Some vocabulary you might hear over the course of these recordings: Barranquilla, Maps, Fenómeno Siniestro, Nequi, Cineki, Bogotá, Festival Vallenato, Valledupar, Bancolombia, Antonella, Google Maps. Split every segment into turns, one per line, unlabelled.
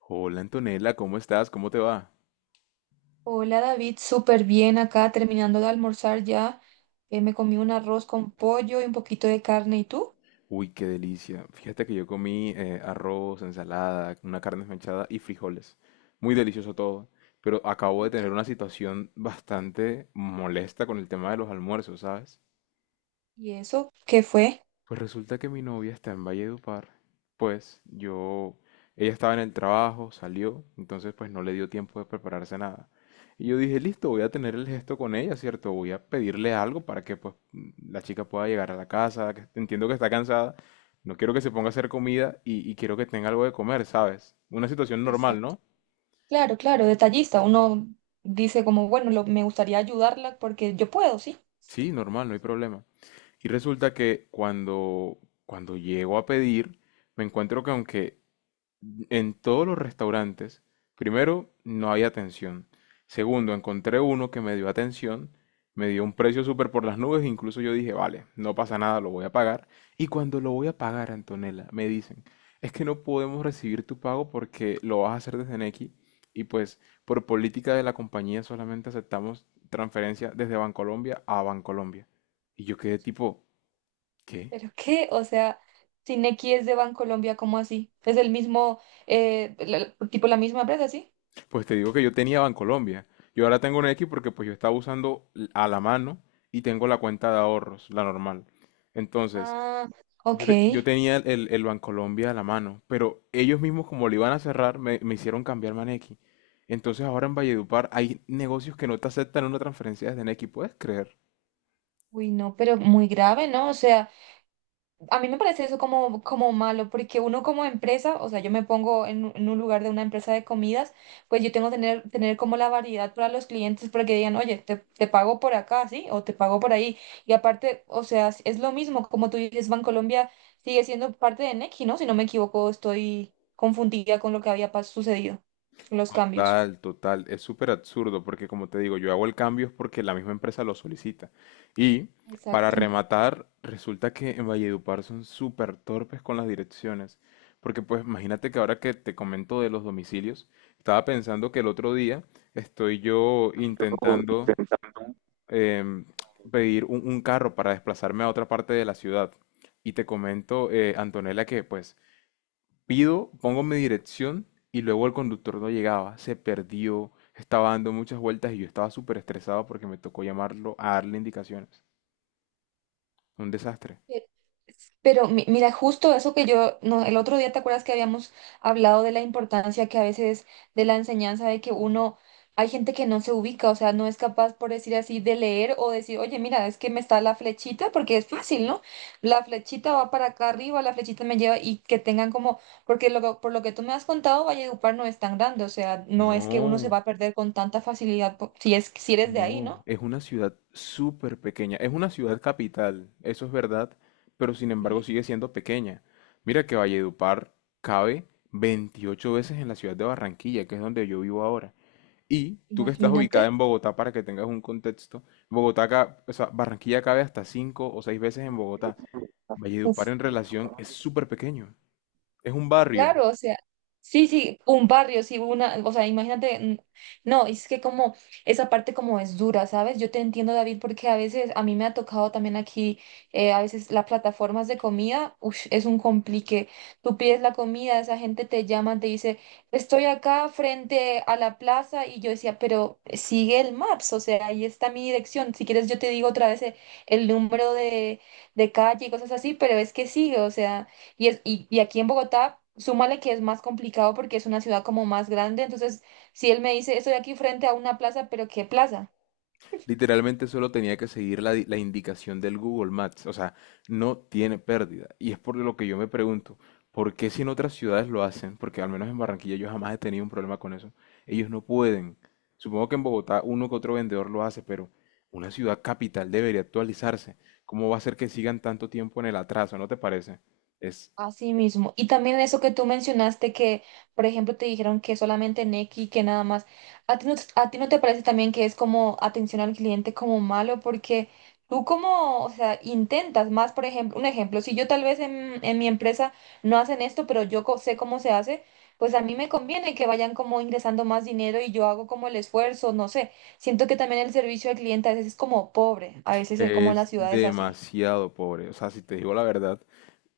Hola Antonella, ¿cómo estás? ¿Cómo te va?
Hola David, súper bien acá, terminando de almorzar ya. Me comí un arroz con pollo y un poquito de carne. ¿Y tú?
Uy, qué delicia. Fíjate que yo comí arroz, ensalada, una carne esmechada y frijoles. Muy delicioso todo. Pero acabo de
Ok.
tener una situación bastante molesta con el tema de los almuerzos, ¿sabes?
¿Y eso qué fue?
Pues resulta que mi novia está en Valledupar. Pues yo, ella estaba en el trabajo, salió, entonces pues no le dio tiempo de prepararse nada. Y yo dije, listo, voy a tener el gesto con ella, ¿cierto? Voy a pedirle algo para que pues la chica pueda llegar a la casa, que entiendo que está cansada, no quiero que se ponga a hacer comida y quiero que tenga algo de comer, ¿sabes? Una situación normal,
Exacto.
¿no?
Claro, claro, detallista. Uno dice como, bueno, me gustaría ayudarla porque yo puedo, sí.
Sí, normal, no hay problema. Y resulta que cuando, cuando llego a pedir, me encuentro que aunque en todos los restaurantes, primero, no había atención. Segundo, encontré uno que me dio atención, me dio un precio súper por las nubes, incluso yo dije, vale, no pasa nada, lo voy a pagar. Y cuando lo voy a pagar, Antonella, me dicen, es que no podemos recibir tu pago porque lo vas a hacer desde Nequi y pues por política de la compañía solamente aceptamos transferencia desde Bancolombia a Bancolombia. Y yo quedé tipo, ¿qué?
¿Pero qué? O sea, Cineki es de Bancolombia, ¿cómo así? Es el mismo, tipo la misma empresa, ¿sí?
Pues te digo que yo tenía Bancolombia. Yo ahora tengo un X porque pues yo estaba usando a la mano y tengo la cuenta de ahorros, la normal. Entonces,
Ah, ok.
yo tenía el Bancolombia a la mano, pero ellos mismos como lo iban a cerrar, me hicieron cambiarme a Nequi. Entonces ahora en Valledupar hay negocios que no te aceptan una transferencia desde Nequi, ¿puedes creer?
Uy, no, pero muy grave, ¿no? O sea... A mí me parece eso como, como malo, porque uno como empresa, o sea, yo me pongo en un lugar de una empresa de comidas, pues yo tengo que tener, tener como la variedad para los clientes para que digan, oye, te pago por acá, ¿sí? O te pago por ahí. Y aparte, o sea, es lo mismo, como tú dices, Bancolombia sigue siendo parte de Nequi, ¿no? Si no me equivoco, estoy confundida con lo que había sucedido, los cambios.
Total, total. Es súper absurdo porque como te digo, yo hago el cambio es porque la misma empresa lo solicita. Y para
Exacto.
rematar, resulta que en Valledupar son súper torpes con las direcciones. Porque pues imagínate que ahora que te comento de los domicilios, estaba pensando que el otro día estoy yo intentando em, pedir un carro para desplazarme a otra parte de la ciudad. Y te comento, Antonella, que pues pido, pongo mi dirección y luego el conductor no llegaba, se perdió, estaba dando muchas vueltas y yo estaba súper estresado porque me tocó llamarlo a darle indicaciones. Un desastre.
Pero mira, justo eso que yo, no, el otro día, ¿te acuerdas que habíamos hablado de la importancia que a veces de la enseñanza de que uno, hay gente que no se ubica, o sea, no es capaz, por decir así, de leer o decir, oye, mira, es que me está la flechita, porque es fácil, ¿no? La flechita va para acá arriba, la flechita me lleva y que tengan como, porque por lo que tú me has contado, Valledupar no es tan grande, o sea, no es que uno se va
No,
a perder con tanta facilidad, si es, si eres de ahí,
no,
¿no?
es una ciudad súper pequeña, es una ciudad capital, eso es verdad, pero sin embargo
Sí.
sigue siendo pequeña. Mira que Valledupar cabe 28 veces en la ciudad de Barranquilla, que es donde yo vivo ahora. Y tú que estás
Imagínate.
ubicada en Bogotá, para que tengas un contexto, o sea, Barranquilla cabe hasta cinco o seis veces en Bogotá. Valledupar
Uf.
en relación es súper pequeño, es un barrio.
Claro, o sea, sí, sí, un barrio, sí, una, o sea, imagínate, no, es que como esa parte como es dura, ¿sabes? Yo te entiendo, David, porque a veces a mí me ha tocado también aquí, a veces las plataformas de comida, ush, es un complique. Tú pides la comida, esa gente te llama, te dice, estoy acá frente a la plaza, y yo decía, pero sigue el Maps, o sea, ahí está mi dirección. Si quieres, yo te digo otra vez el número de calle y cosas así, pero es que sigue, o sea. Y aquí en Bogotá, súmale que es más complicado porque es una ciudad como más grande. Entonces, si él me dice, estoy aquí frente a una plaza, pero ¿qué plaza?
Literalmente solo tenía que seguir la indicación del Google Maps, o sea, no tiene pérdida. Y es por lo que yo me pregunto, ¿por qué si en otras ciudades lo hacen? Porque al menos en Barranquilla yo jamás he tenido un problema con eso. Ellos no pueden. Supongo que en Bogotá uno que otro vendedor lo hace, pero una ciudad capital debería actualizarse. ¿Cómo va a ser que sigan tanto tiempo en el atraso? ¿No te parece? Es,
Así mismo. Y también eso que tú mencionaste que, por ejemplo, te dijeron que solamente Nequi, que nada más. ¿A ti no te parece también que es como atención al cliente como malo? Porque tú como, o sea, intentas más, por ejemplo, un ejemplo, si yo tal vez en mi empresa no hacen esto, pero yo sé cómo se hace, pues a mí me conviene que vayan como ingresando más dinero y yo hago como el esfuerzo, no sé. Siento que también el servicio al cliente a veces es como pobre, a veces es como en las
es
ciudades así.
demasiado pobre. O sea, si te digo la verdad,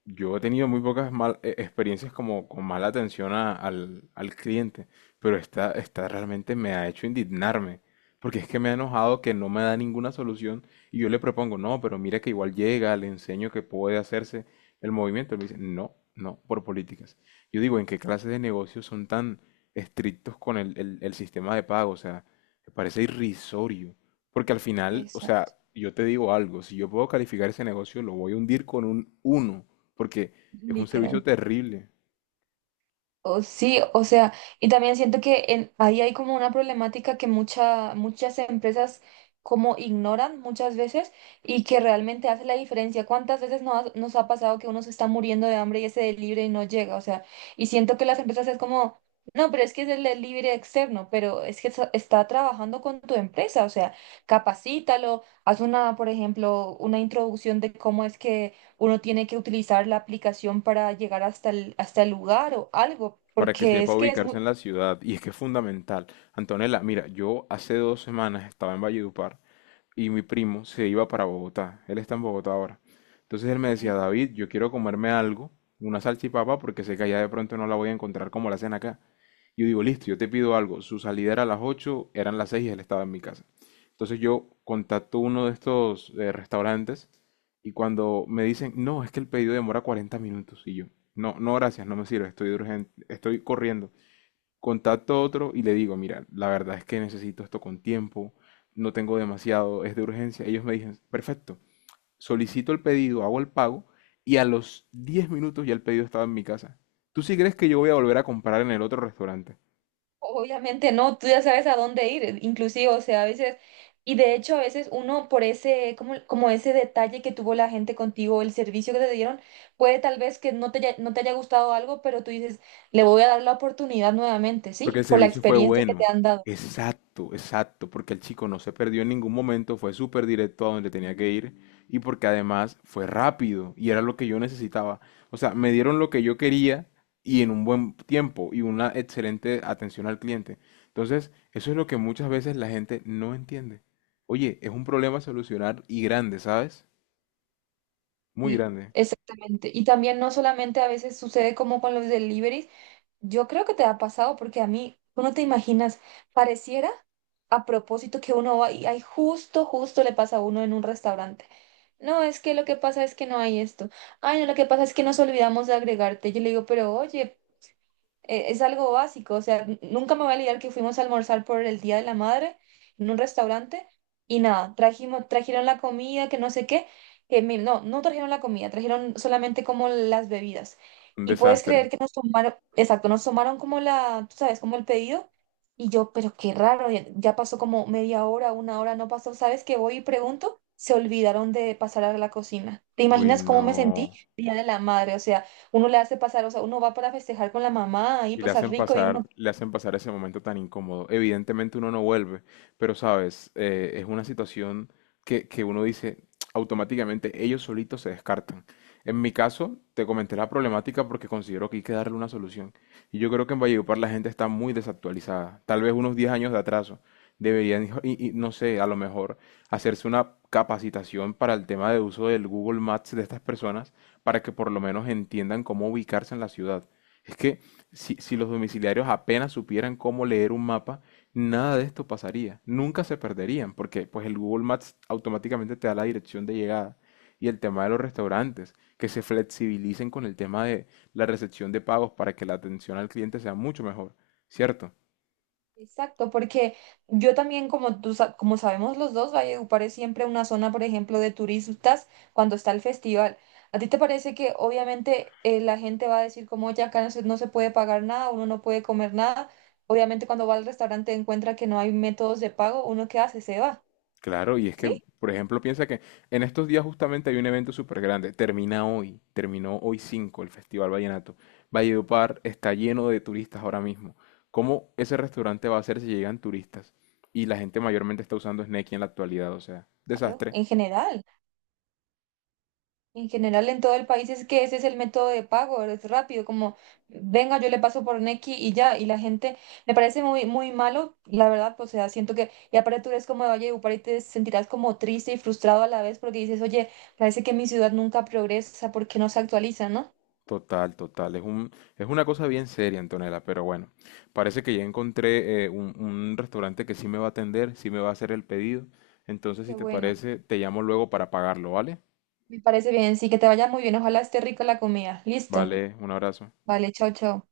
yo he tenido muy pocas experiencias como con mala atención al cliente, pero esta realmente me ha hecho indignarme, porque es que me ha enojado que no me da ninguna solución y yo le propongo, no, pero mira que igual llega, le enseño que puede hacerse el movimiento, él me dice, no, no, por políticas. Yo digo, ¿en qué clase de negocios son tan estrictos con el sistema de pago? O sea, me parece irrisorio, porque al final, o
Eso,
sea, yo te digo algo, si yo puedo calificar ese negocio, lo voy a hundir con un 1 porque es un servicio
literal.
terrible.
O sí, o sea, y también siento que ahí hay como una problemática que muchas empresas como ignoran muchas veces y que realmente hace la diferencia. ¿Cuántas veces no nos ha pasado que uno se está muriendo de hambre y ese delivery no llega? O sea, y siento que las empresas es como, no, pero es que es el delivery externo, pero es que está trabajando con tu empresa, o sea, capacítalo, haz una, por ejemplo, una introducción de cómo es que uno tiene que utilizar la aplicación para llegar hasta hasta el lugar o algo,
Para que
porque
sepa
es
Sí.
que es
ubicarse
muy...
en la ciudad y es que es fundamental. Antonella, mira, yo hace 2 semanas estaba en Valledupar y mi primo se iba para Bogotá. Él está en Bogotá ahora. Entonces él me decía,
Sí.
David, yo quiero comerme algo, una salchipapa, porque sé que allá de pronto no la voy a encontrar como la hacen acá. Yo digo, listo, yo te pido algo. Su salida era a las 8, eran las 6 y él estaba en mi casa. Entonces yo contacto uno de estos restaurantes y cuando me dicen, no, es que el pedido demora 40 minutos. Y yo, no, no, gracias, no me sirve, estoy urgente, estoy corriendo. Contacto a otro y le digo, mira, la verdad es que necesito esto con tiempo, no tengo demasiado, es de urgencia. Ellos me dicen, perfecto, solicito el pedido, hago el pago y a los 10 minutos ya el pedido estaba en mi casa. ¿Tú sí crees que yo voy a volver a comprar en el otro restaurante?
Obviamente no, tú ya sabes a dónde ir, inclusive, o sea, a veces, y de hecho a veces uno por ese, como, como ese detalle que tuvo la gente contigo, el servicio que te dieron, puede tal vez que no te haya gustado algo, pero tú dices, le voy a dar la oportunidad nuevamente,
Porque
¿sí?
el
Por la
servicio fue
experiencia que te
bueno.
han dado.
Exacto, exacto. Porque el chico no se perdió en ningún momento, fue súper directo a donde tenía que ir y porque además fue rápido y era lo que yo necesitaba. O sea, me dieron lo que yo quería y en un buen tiempo y una excelente atención al cliente. Entonces, eso es lo que muchas veces la gente no entiende. Oye, es un problema a solucionar y grande, ¿sabes? Muy
Sí,
grande.
exactamente. Y también no solamente a veces sucede como con los deliveries. Yo creo que te ha pasado porque a mí, tú no te imaginas, pareciera a propósito que uno va y ay, justo, justo le pasa a uno en un restaurante. No, es que lo que pasa es que no hay esto. Ay, no, lo que pasa es que nos olvidamos de agregarte. Yo le digo, pero oye, es algo básico, o sea, nunca me voy a olvidar que fuimos a almorzar por el Día de la Madre en un restaurante y nada, trajeron la comida, que no sé qué, que no trajeron la comida, trajeron solamente como las bebidas.
Un
Y puedes
desastre.
creer que nos tomaron, exacto, nos tomaron como la, tú sabes, como el pedido. Y yo, pero qué raro, ya, ya pasó como media hora, una hora, no pasó, ¿sabes qué? Voy y pregunto, se olvidaron de pasar a la cocina. ¿Te
Uy,
imaginas cómo me sentí?
no.
Día de la Madre, o sea uno le hace pasar, o sea, uno va para festejar con la mamá y
Y
pasar rico y uno...
le hacen pasar ese momento tan incómodo. Evidentemente uno no vuelve, pero sabes, eh, es una situación que uno dice automáticamente, ellos solitos se descartan. En mi caso, te comenté la problemática porque considero que hay que darle una solución. Y yo creo que en Valledupar la gente está muy desactualizada, tal vez unos 10 años de atraso. Y no sé, a lo mejor hacerse una capacitación para el tema de uso del Google Maps de estas personas para que por lo menos entiendan cómo ubicarse en la ciudad. Es que si, si los domiciliarios apenas supieran cómo leer un mapa, nada de esto pasaría. Nunca se perderían, porque pues el Google Maps automáticamente te da la dirección de llegada. Y el tema de los restaurantes, que se flexibilicen con el tema de la recepción de pagos para que la atención al cliente sea mucho mejor, ¿cierto?
Exacto, porque yo también, como tú, como sabemos los dos, Valledupar es siempre una zona, por ejemplo, de turistas cuando está el festival. ¿A ti te parece que obviamente la gente va a decir como ya acá no se puede pagar nada, uno no puede comer nada? Obviamente cuando va al restaurante encuentra que no hay métodos de pago, ¿uno qué hace? Se va,
Claro, y es que,
¿sí?
por ejemplo, piensa que en estos días justamente hay un evento súper grande. Termina hoy, terminó hoy 5 el Festival Vallenato. Valledupar está lleno de turistas ahora mismo. ¿Cómo ese restaurante va a ser si llegan turistas? Y la gente mayormente está usando Sneaky en la actualidad, o sea,
Claro,
desastre.
en general. En general, en todo el país es que ese es el método de pago, es rápido, como venga, yo le paso por Nequi y ya, y la gente me parece muy, muy malo, la verdad, pues, o sea, siento que, y aparte tú eres como de Valledupar y te sentirás como triste y frustrado a la vez porque dices, oye, parece que mi ciudad nunca progresa porque no se actualiza, ¿no?
Total, total. Es un, es una cosa bien seria, Antonella, pero bueno, parece que ya encontré un restaurante que sí me va a atender, sí me va a hacer el pedido. Entonces, si
Qué
te
bueno,
parece, te llamo luego para pagarlo, ¿vale?
me parece bien, sí, que te vaya muy bien, ojalá esté rica la comida, listo,
Vale, un abrazo.
vale, chao, chao.